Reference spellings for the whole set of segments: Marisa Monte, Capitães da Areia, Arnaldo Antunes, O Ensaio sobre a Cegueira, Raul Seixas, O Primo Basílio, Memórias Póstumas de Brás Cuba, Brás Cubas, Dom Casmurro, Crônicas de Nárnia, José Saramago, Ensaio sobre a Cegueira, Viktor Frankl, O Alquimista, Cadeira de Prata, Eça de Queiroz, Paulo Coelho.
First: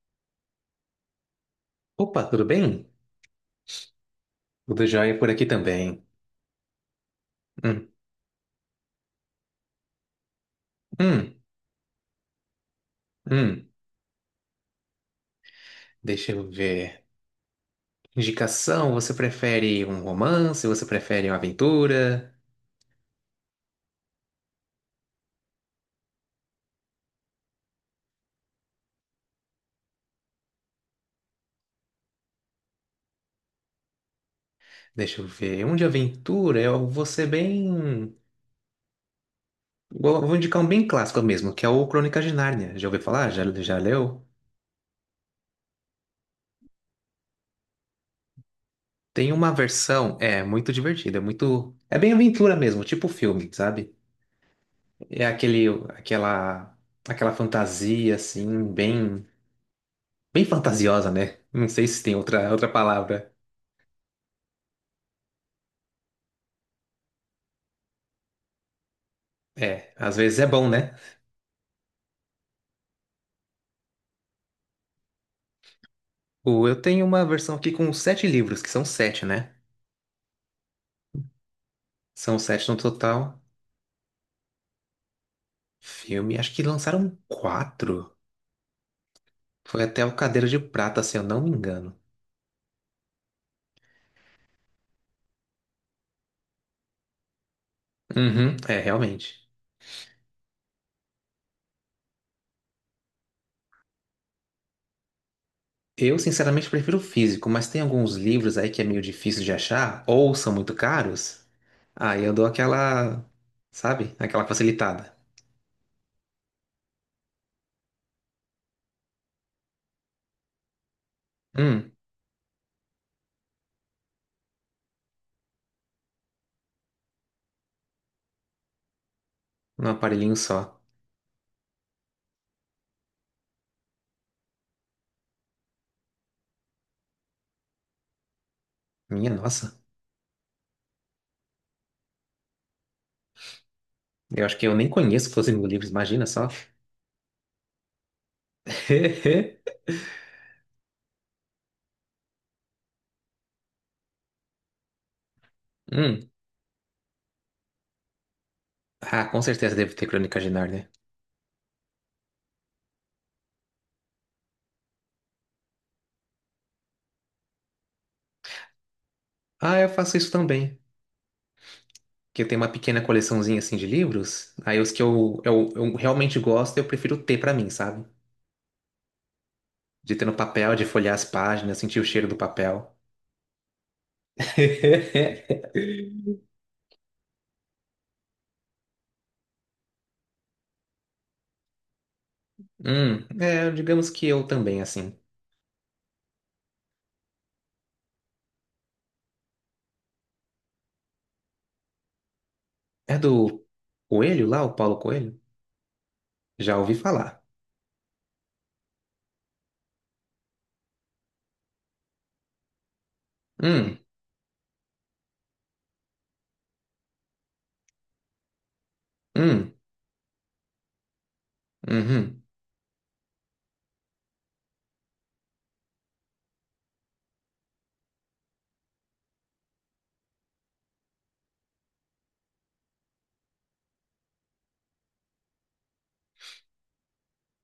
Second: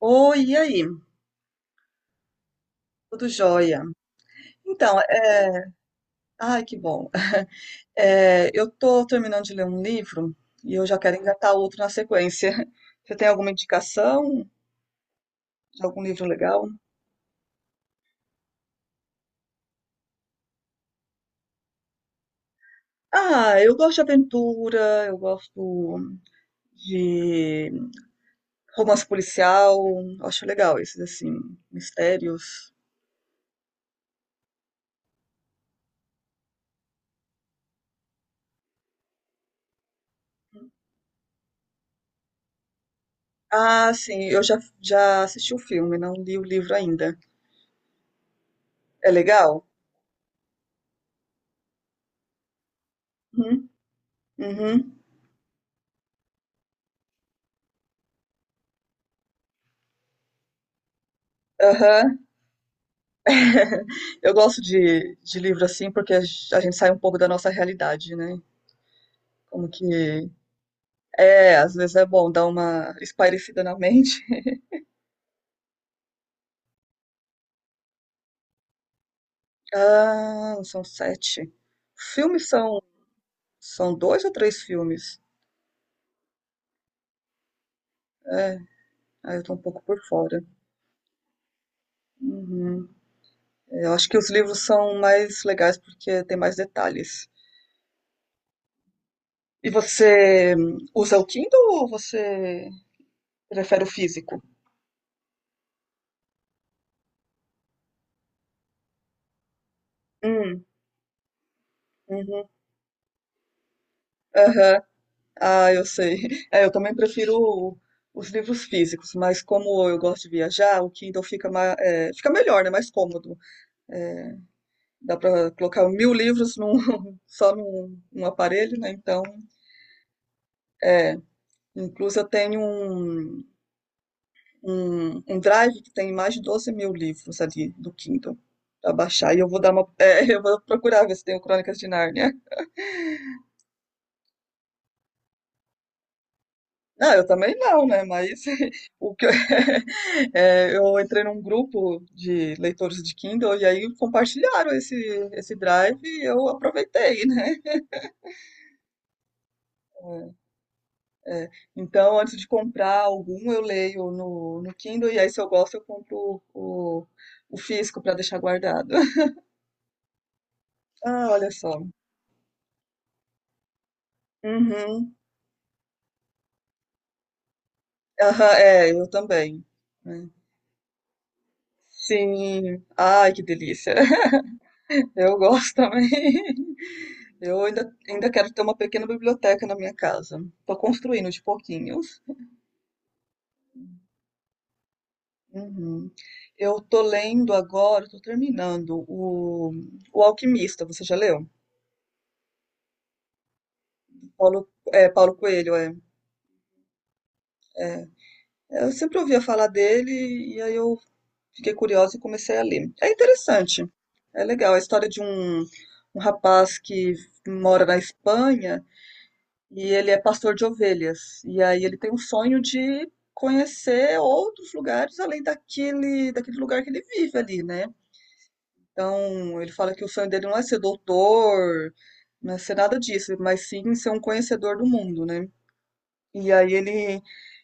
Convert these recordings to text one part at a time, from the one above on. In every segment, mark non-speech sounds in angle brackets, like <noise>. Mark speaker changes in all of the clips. Speaker 1: Oi, e aí?
Speaker 2: Opa, tudo bem?
Speaker 1: Tudo jóia?
Speaker 2: Tudo
Speaker 1: Então,
Speaker 2: jóia por aqui também.
Speaker 1: Ai, que bom.
Speaker 2: Hum,
Speaker 1: É, eu tô terminando de ler um livro e eu já quero
Speaker 2: hum,
Speaker 1: engatar outro na sequência. <laughs> Você tem alguma
Speaker 2: hum.
Speaker 1: indicação de algum livro
Speaker 2: Deixa eu
Speaker 1: legal?
Speaker 2: ver. Indicação, você prefere um romance? Você prefere uma aventura?
Speaker 1: Ah, eu gosto de aventura, eu gosto de romance policial, acho legal esses, assim, mistérios.
Speaker 2: Deixa eu ver. Um de aventura, eu vou ser bem... Vou indicar um bem clássico mesmo, que é o Crônicas de Nárnia. Já ouviu falar? Já, já
Speaker 1: Ah, sim,
Speaker 2: leu?
Speaker 1: eu já assisti o filme, não li o livro ainda. É
Speaker 2: Tem uma
Speaker 1: legal?
Speaker 2: versão, é, muito divertida, é muito... É bem aventura mesmo, tipo filme,
Speaker 1: Uhum,
Speaker 2: sabe?
Speaker 1: uhum,
Speaker 2: É aquele, aquela, aquela fantasia, assim, bem... bem fantasiosa, né? Não sei se tem
Speaker 1: aham.
Speaker 2: outra, outra palavra.
Speaker 1: <laughs> Eu gosto de livro assim, porque a gente sai um pouco da nossa realidade, né? Como que
Speaker 2: É, às vezes é bom, né?
Speaker 1: É, às vezes é bom dar uma espairecida na mente. <laughs>
Speaker 2: O, eu tenho uma versão aqui com sete livros, que são sete, né?
Speaker 1: Ah, são sete.
Speaker 2: São
Speaker 1: Filmes
Speaker 2: sete no
Speaker 1: são,
Speaker 2: total.
Speaker 1: são dois ou três filmes?
Speaker 2: Filme, acho que lançaram quatro.
Speaker 1: É, aí eu tô um pouco
Speaker 2: Foi
Speaker 1: por
Speaker 2: até o
Speaker 1: fora.
Speaker 2: Cadeira de Prata, se eu não me engano.
Speaker 1: Uhum. Eu acho que os livros são mais legais porque tem mais detalhes.
Speaker 2: Uhum, é, realmente.
Speaker 1: E você usa o Kindle ou você prefere o físico?
Speaker 2: Eu, sinceramente, prefiro o físico, mas tem alguns livros aí que é meio difícil de achar, ou são
Speaker 1: Hum,
Speaker 2: muito caros. Aí eu dou
Speaker 1: uhum,
Speaker 2: aquela, sabe? Aquela
Speaker 1: aham.
Speaker 2: facilitada.
Speaker 1: Ah, eu sei. <laughs> É, eu também prefiro os livros físicos, mas como eu gosto de viajar, o Kindle fica, ma-
Speaker 2: Hum,
Speaker 1: é, fica melhor, né? Mais cômodo. É, dá para colocar mil livros <laughs> só num aparelho, né? Então,
Speaker 2: um aparelhinho só.
Speaker 1: é, incluso eu tenho um drive que tem mais de 12.000 livros ali do Kindle para
Speaker 2: Minha
Speaker 1: baixar. E eu vou dar
Speaker 2: nossa.
Speaker 1: uma, <laughs> Eu vou procurar ver se tem o Crônicas de Nárnia.
Speaker 2: Eu acho que eu nem conheço Los Livros, imagina só.
Speaker 1: Não, eu também não, né? Mas <laughs> o que eu,
Speaker 2: <laughs>
Speaker 1: <laughs> eu entrei num grupo de leitores de Kindle e aí compartilharam esse drive e
Speaker 2: Hum.
Speaker 1: eu aproveitei, né?
Speaker 2: Ah, com certeza deve ter Crônicas de Nárnia.
Speaker 1: É, é, então, antes de comprar algum, eu leio no Kindle e aí, se eu gosto, eu compro o físico para deixar guardado. <laughs>
Speaker 2: Ah, eu faço isso também.
Speaker 1: Ah, olha só.
Speaker 2: Que eu tenho uma pequena coleçãozinha assim de livros. Aí os que
Speaker 1: Uhum.
Speaker 2: eu realmente gosto, eu prefiro ter pra mim, sabe?
Speaker 1: Aham, eu também,
Speaker 2: De ter
Speaker 1: né?
Speaker 2: no papel, de folhear as páginas, sentir o cheiro do
Speaker 1: Sim.
Speaker 2: papel.
Speaker 1: Ai, que delícia. <laughs> Eu
Speaker 2: <laughs>
Speaker 1: gosto também. Eu ainda quero ter uma pequena biblioteca na minha casa. Estou construindo de pouquinhos.
Speaker 2: É, digamos que eu também, assim.
Speaker 1: Uhum. Eu estou lendo agora, estou terminando o Alquimista, você já leu?
Speaker 2: É do Coelho lá,
Speaker 1: Paulo,
Speaker 2: o Paulo
Speaker 1: é, Paulo
Speaker 2: Coelho?
Speaker 1: Coelho, é.
Speaker 2: Já ouvi falar.
Speaker 1: Eu sempre ouvia falar dele e aí eu fiquei curiosa e comecei a ler. É interessante,
Speaker 2: Hum,
Speaker 1: é legal. É a história de um rapaz que mora na Espanha.
Speaker 2: hum,
Speaker 1: E ele é pastor de ovelhas. E aí ele tem um
Speaker 2: uhum,
Speaker 1: sonho de conhecer outros lugares além daquele lugar que ele vive ali, né? Então, ele fala que o sonho dele não é ser doutor, não é ser nada disso, mas sim ser um conhecedor do mundo, né? E aí ele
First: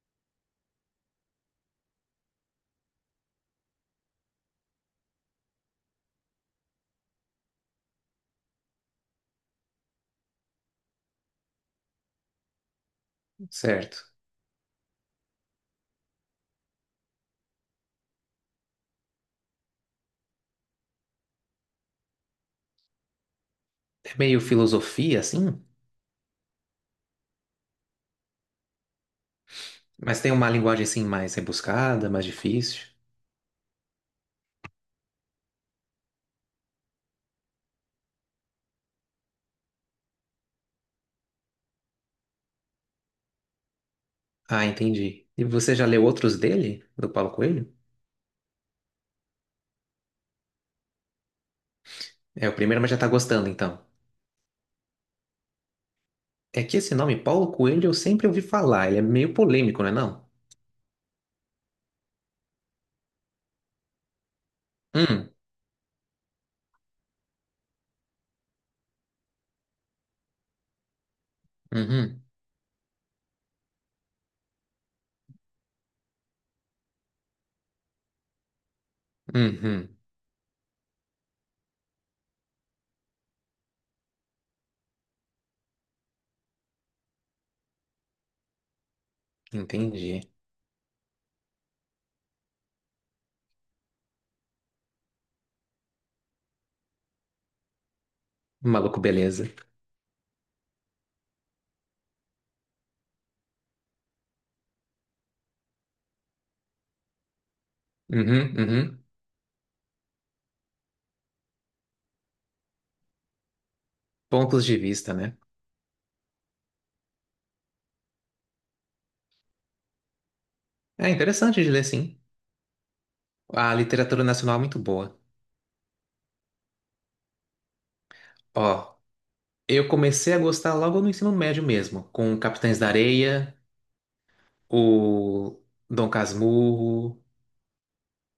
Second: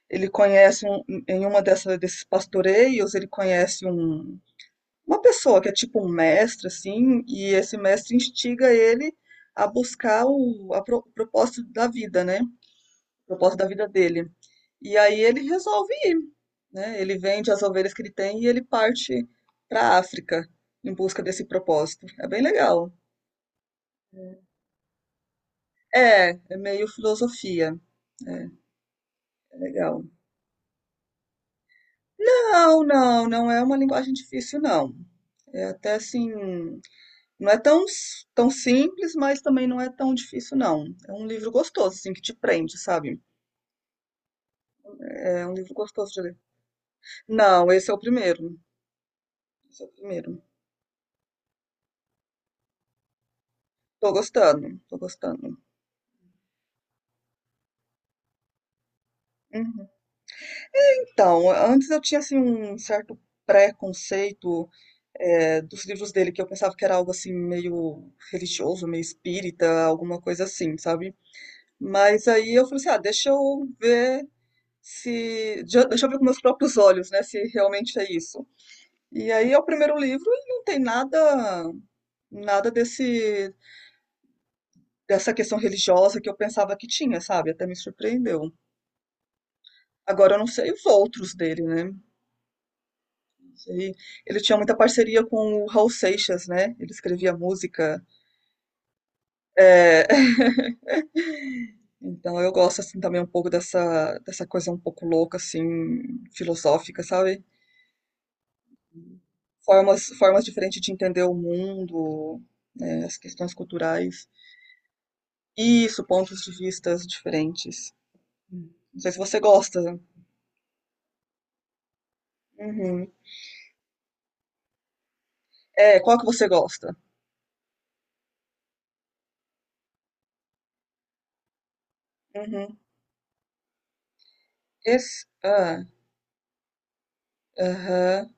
Speaker 1: ele conhece um, em uma dessa, desses pastoreios, ele conhece uma pessoa que é tipo um mestre, assim, e esse mestre instiga ele a buscar o propósito da vida, né? O propósito da vida
Speaker 2: certo.
Speaker 1: dele. E aí ele resolve ir, né? Ele vende as ovelhas que ele tem e ele parte para a África em busca desse propósito. É bem legal.
Speaker 2: É meio filosofia, assim?
Speaker 1: É, é meio filosofia. É, legal.
Speaker 2: Mas tem uma linguagem assim mais rebuscada, mais
Speaker 1: Não,
Speaker 2: difícil.
Speaker 1: não, não é uma linguagem difícil, não. É até assim, não é tão, tão simples, mas também não é tão difícil, não. É um livro gostoso, assim, que te prende, sabe?
Speaker 2: Ah, entendi. E
Speaker 1: É um livro
Speaker 2: você já leu
Speaker 1: gostoso de ler.
Speaker 2: outros dele, do Paulo
Speaker 1: Não,
Speaker 2: Coelho?
Speaker 1: esse é o primeiro. Esse é o primeiro.
Speaker 2: É o primeiro, mas já tá gostando então.
Speaker 1: Tô gostando, tô gostando.
Speaker 2: É que esse nome Paulo Coelho eu sempre ouvi falar, ele é meio polêmico, não
Speaker 1: Uhum.
Speaker 2: é não?
Speaker 1: Então, antes eu tinha assim um certo preconceito
Speaker 2: Hum,
Speaker 1: dos livros dele, que eu pensava que era algo assim meio religioso, meio espírita, alguma coisa assim, sabe?
Speaker 2: uhum,
Speaker 1: Mas aí eu falei assim, ah, deixa eu ver se, de- deixa eu ver com meus próprios olhos, né, se realmente é isso. E aí é o
Speaker 2: uhum,
Speaker 1: primeiro livro e não tem nada desse dessa questão religiosa que eu pensava que tinha, sabe? Até me surpreendeu.
Speaker 2: entendi.
Speaker 1: Agora eu não sei os outros dele, né? Sim. Ele tinha muita parceria com o Raul Seixas, né? Ele escrevia música.
Speaker 2: Maluco beleza.
Speaker 1: É, <laughs> então eu gosto assim também um pouco dessa coisa um pouco louca assim, filosófica, sabe?
Speaker 2: Uhum, uhum.
Speaker 1: Formas diferentes de entender o mundo, né, as questões culturais.
Speaker 2: Pontos de vista, né?
Speaker 1: Isso, pontos de vistas diferentes. Não sei se você gosta.
Speaker 2: É interessante de ler, sim.
Speaker 1: Uhum.
Speaker 2: A literatura nacional é muito boa.
Speaker 1: É, qual que você gosta?
Speaker 2: Ó, eu comecei a gostar logo no ensino médio mesmo, com
Speaker 1: Uhum.
Speaker 2: Capitães da Areia,
Speaker 1: Esse,
Speaker 2: o
Speaker 1: ah,
Speaker 2: Dom Casmurro.
Speaker 1: aham.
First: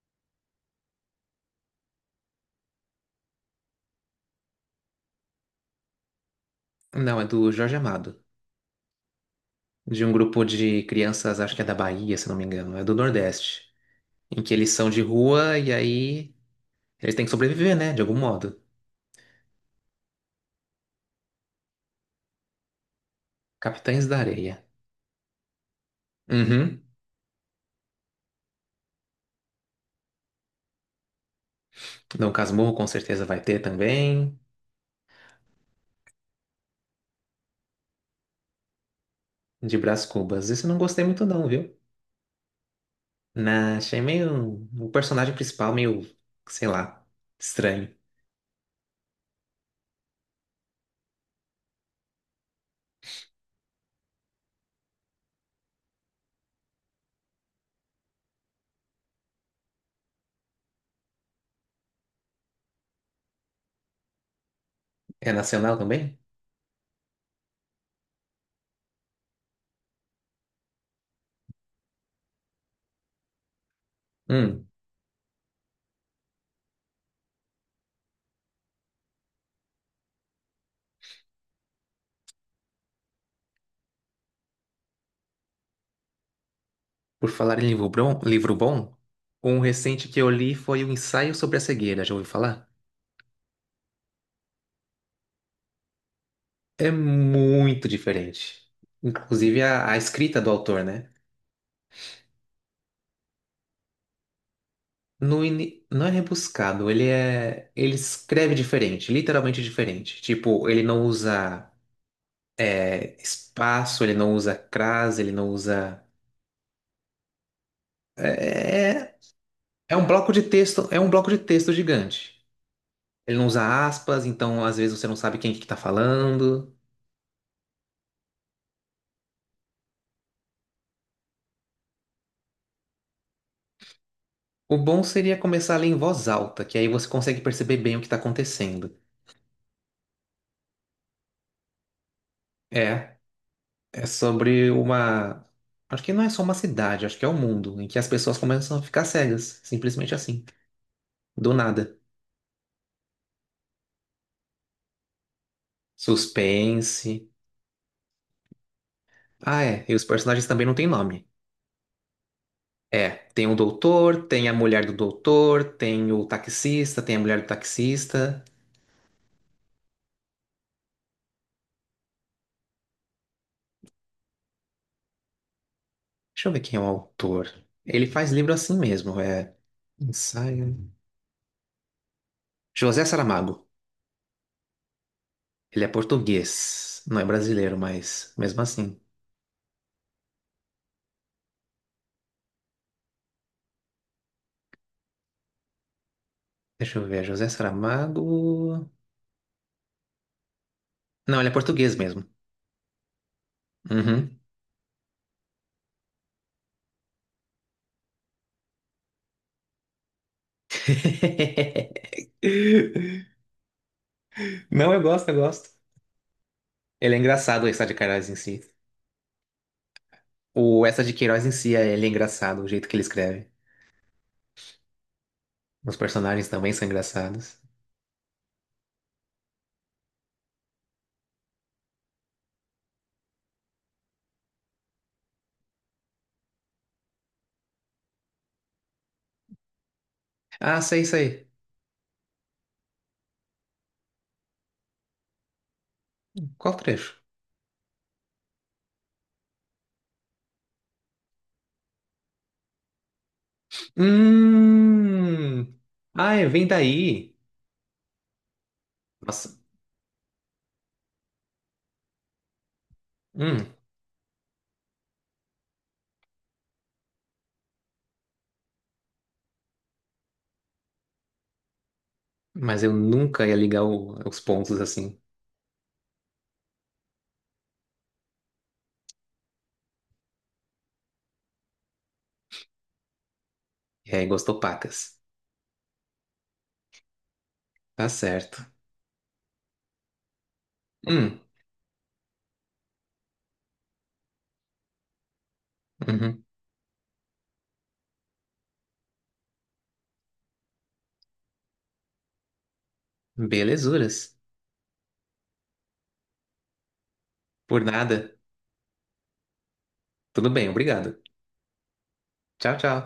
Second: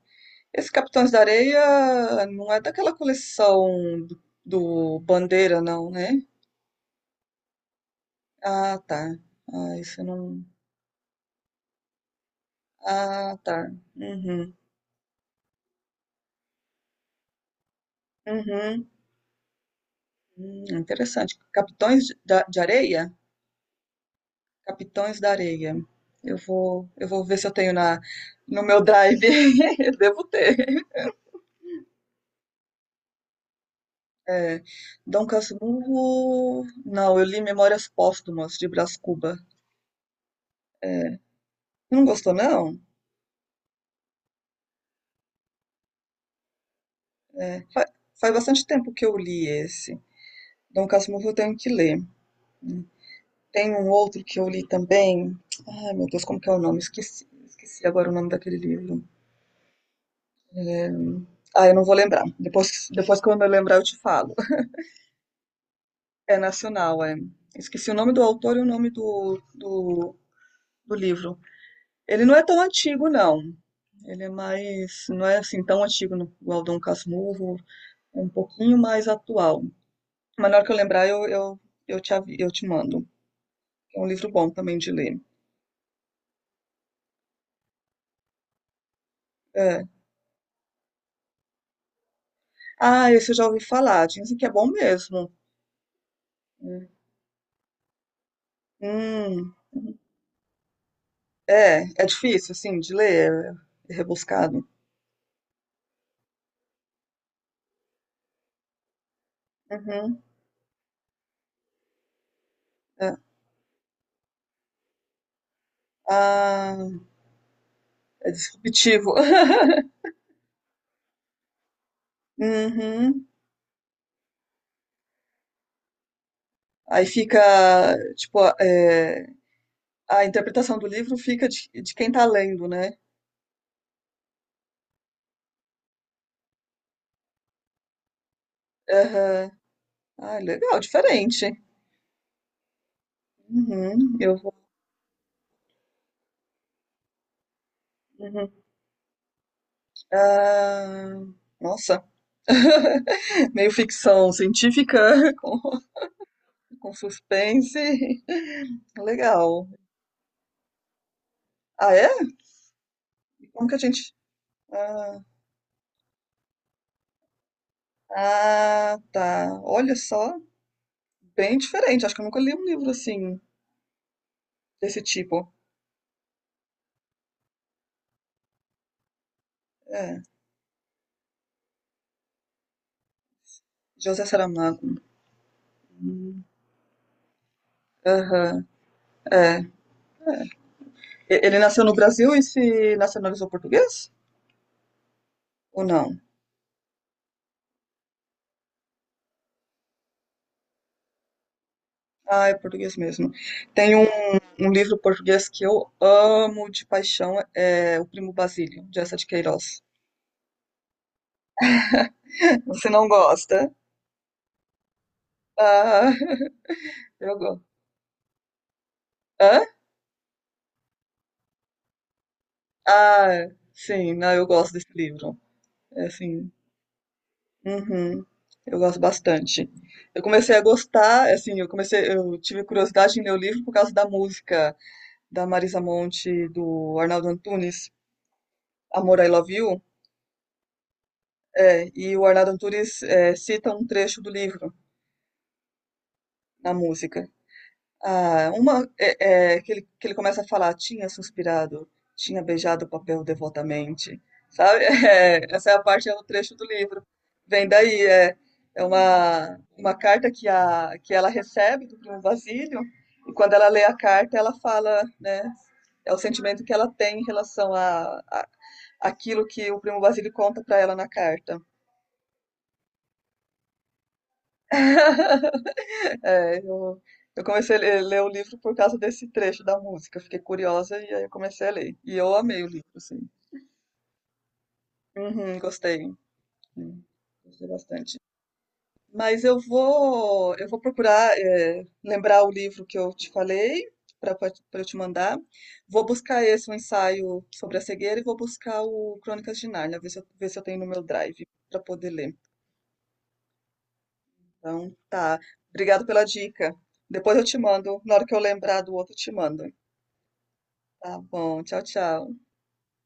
Speaker 1: Esse Capitães da Areia não é daquela coleção do Bandeira, não, né?
Speaker 2: Não, é do Jorge Amado,
Speaker 1: Ah, tá. Ah, isso
Speaker 2: de
Speaker 1: eu
Speaker 2: um grupo
Speaker 1: não.
Speaker 2: de crianças, acho que é da Bahia, se não me engano, é do
Speaker 1: Ah,
Speaker 2: Nordeste,
Speaker 1: tá.
Speaker 2: em que
Speaker 1: Uhum.
Speaker 2: eles são de rua e aí eles têm que sobreviver, né, de algum modo.
Speaker 1: Uhum. Interessante. Capitões de Areia?
Speaker 2: Capitães da Areia.
Speaker 1: Capitões da Areia. Eu
Speaker 2: Uhum.
Speaker 1: vou, eu vou ver se eu tenho no meu drive. <laughs> Eu devo ter.
Speaker 2: Dom Casmurro com certeza vai ter também,
Speaker 1: É. Dom Casmurro. Não, eu li Memórias Póstumas de Brás Cuba.
Speaker 2: de Brás Cubas. Isso eu não gostei muito não, viu?
Speaker 1: Não gostou, não?
Speaker 2: Na, achei meio o personagem principal meio, sei lá,
Speaker 1: É.
Speaker 2: estranho.
Speaker 1: Faz bastante tempo que eu li esse. Dom Casmurro eu tenho que ler. Tem um outro que eu li também. Ai, meu Deus, como que é o nome? Esqueci agora o nome daquele livro. É, Ah, eu não vou lembrar. Depois quando eu lembrar, eu te falo.
Speaker 2: É nacional também?
Speaker 1: É nacional, é. Esqueci o nome do autor e o nome do livro. Ele não é tão antigo, não. Ele é
Speaker 2: Hum,
Speaker 1: mais. Não é assim tão antigo igual Dom Casmurro. É um pouquinho mais atual. Mas na hora que eu lembrar, eu, te, eu te mando. É um livro bom também de ler.
Speaker 2: por falar em livro bom, um
Speaker 1: É.
Speaker 2: recente que eu li foi O Ensaio sobre a Cegueira, já ouviu falar?
Speaker 1: Ah, esse eu já ouvi falar, dizem que é bom mesmo. Hum,
Speaker 2: É muito diferente.
Speaker 1: Hum,
Speaker 2: Inclusive a escrita do autor, né?
Speaker 1: é difícil, assim, de ler, é rebuscado.
Speaker 2: No ini- não é rebuscado, ele é. Ele escreve diferente, literalmente diferente.
Speaker 1: Uhum,
Speaker 2: Tipo, ele não usa
Speaker 1: é.
Speaker 2: espaço, ele não usa crase, ele não usa.
Speaker 1: Ah, é
Speaker 2: É,
Speaker 1: disruptivo.
Speaker 2: é
Speaker 1: <laughs>
Speaker 2: é um bloco de texto, é um bloco de texto gigante.
Speaker 1: Uhum.
Speaker 2: Ele não usa aspas, então às vezes você não sabe quem que tá falando.
Speaker 1: Aí fica, tipo, a interpretação do livro fica de quem tá lendo, né?
Speaker 2: O bom seria começar a ler em voz alta, que aí você consegue perceber bem o que tá acontecendo.
Speaker 1: Aham. Ah, legal, diferente.
Speaker 2: É. É
Speaker 1: Uhum, eu vou.
Speaker 2: sobre uma. Acho que não é só uma cidade, acho que é o mundo, em que as pessoas
Speaker 1: Uhum.
Speaker 2: começam a ficar cegas, simplesmente assim,
Speaker 1: Ah,
Speaker 2: do nada.
Speaker 1: nossa, <laughs> meio ficção científica <laughs> com, com
Speaker 2: Suspense.
Speaker 1: suspense. Legal.
Speaker 2: Ah, é, e os personagens também não têm nome.
Speaker 1: Ah, é?
Speaker 2: É, tem o
Speaker 1: Como que a gente.
Speaker 2: doutor, tem a mulher do
Speaker 1: Ah,
Speaker 2: doutor, tem o taxista, tem a mulher do taxista.
Speaker 1: ah, tá. Olha só, bem diferente. Acho que eu nunca li um livro assim, desse tipo.
Speaker 2: Deixa eu ver quem é o autor. Ele faz livro assim mesmo, é.
Speaker 1: É.
Speaker 2: Ensaio. José Saramago.
Speaker 1: José Saramago.
Speaker 2: Ele é português, não é brasileiro, mas mesmo
Speaker 1: Aham,
Speaker 2: assim.
Speaker 1: é. Ele nasceu no Brasil e se nacionalizou português? Ou não?
Speaker 2: Deixa eu ver, José Saramago. Não, ele é português mesmo.
Speaker 1: Ah, é português mesmo. Tem um,
Speaker 2: Uhum.
Speaker 1: um livro português que eu amo de paixão, é O Primo Basílio, de Eça de Queiroz. <laughs> Você não
Speaker 2: <laughs>
Speaker 1: gosta?
Speaker 2: Não, eu gosto, eu gosto.
Speaker 1: Ah, <laughs>
Speaker 2: Ele é
Speaker 1: eu gosto.
Speaker 2: engraçado, o Eça de Queiroz em si.
Speaker 1: Hã?
Speaker 2: O Eça de Queiroz em si, ele é engraçado, o jeito que ele
Speaker 1: Ah,
Speaker 2: escreve.
Speaker 1: sim, não, eu gosto desse livro.
Speaker 2: Os
Speaker 1: É
Speaker 2: personagens
Speaker 1: assim,
Speaker 2: também são engraçados.
Speaker 1: uhum. Eu gosto bastante. Eu comecei a gostar, assim, eu tive curiosidade em ler o livro por causa da música da Marisa Monte, e do Arnaldo Antunes, Amor, I Love You.
Speaker 2: Ah, sei, sei.
Speaker 1: É, e o Arnaldo Antunes cita um trecho do livro na
Speaker 2: Qual trecho?
Speaker 1: música. Ah, que ele começa a falar, tinha suspirado, tinha beijado o papel devotamente, sabe? <laughs> É, essa
Speaker 2: Hum.
Speaker 1: é a parte, é o
Speaker 2: Ah, é,
Speaker 1: trecho do
Speaker 2: vem
Speaker 1: livro.
Speaker 2: daí.
Speaker 1: Vem daí, é
Speaker 2: Nossa.
Speaker 1: uma carta que ela recebe do primo Basílio, e quando
Speaker 2: Hum.
Speaker 1: ela lê a carta, ela fala, né? É o sentimento que ela tem em relação a aquilo que o primo Basílio conta para ela na carta.
Speaker 2: Mas eu nunca ia ligar o- os pontos assim.
Speaker 1: <laughs> É, eu comecei a ler o livro por causa desse trecho da música. Eu fiquei curiosa e aí eu comecei a ler. E eu amei o livro, assim.
Speaker 2: E aí, gostou pacas.
Speaker 1: Uhum, gostei. Sim, gostei
Speaker 2: Tá
Speaker 1: bastante.
Speaker 2: certo.
Speaker 1: Mas eu vou procurar,
Speaker 2: Hum.
Speaker 1: lembrar o livro que eu te falei para eu te mandar. Vou
Speaker 2: Uhum.
Speaker 1: buscar esse, o ensaio sobre a cegueira, e vou buscar o Crônicas de Nárnia, ver se eu tenho no meu drive para poder ler.
Speaker 2: Belezuras.
Speaker 1: Então, tá. Obrigado pela dica. Depois eu te
Speaker 2: Por
Speaker 1: mando, na hora que
Speaker 2: nada.
Speaker 1: eu lembrar do outro, eu te mando.
Speaker 2: Tudo bem,
Speaker 1: Tá
Speaker 2: obrigado.
Speaker 1: bom. Tchau, tchau.
Speaker 2: Tchau, tchau.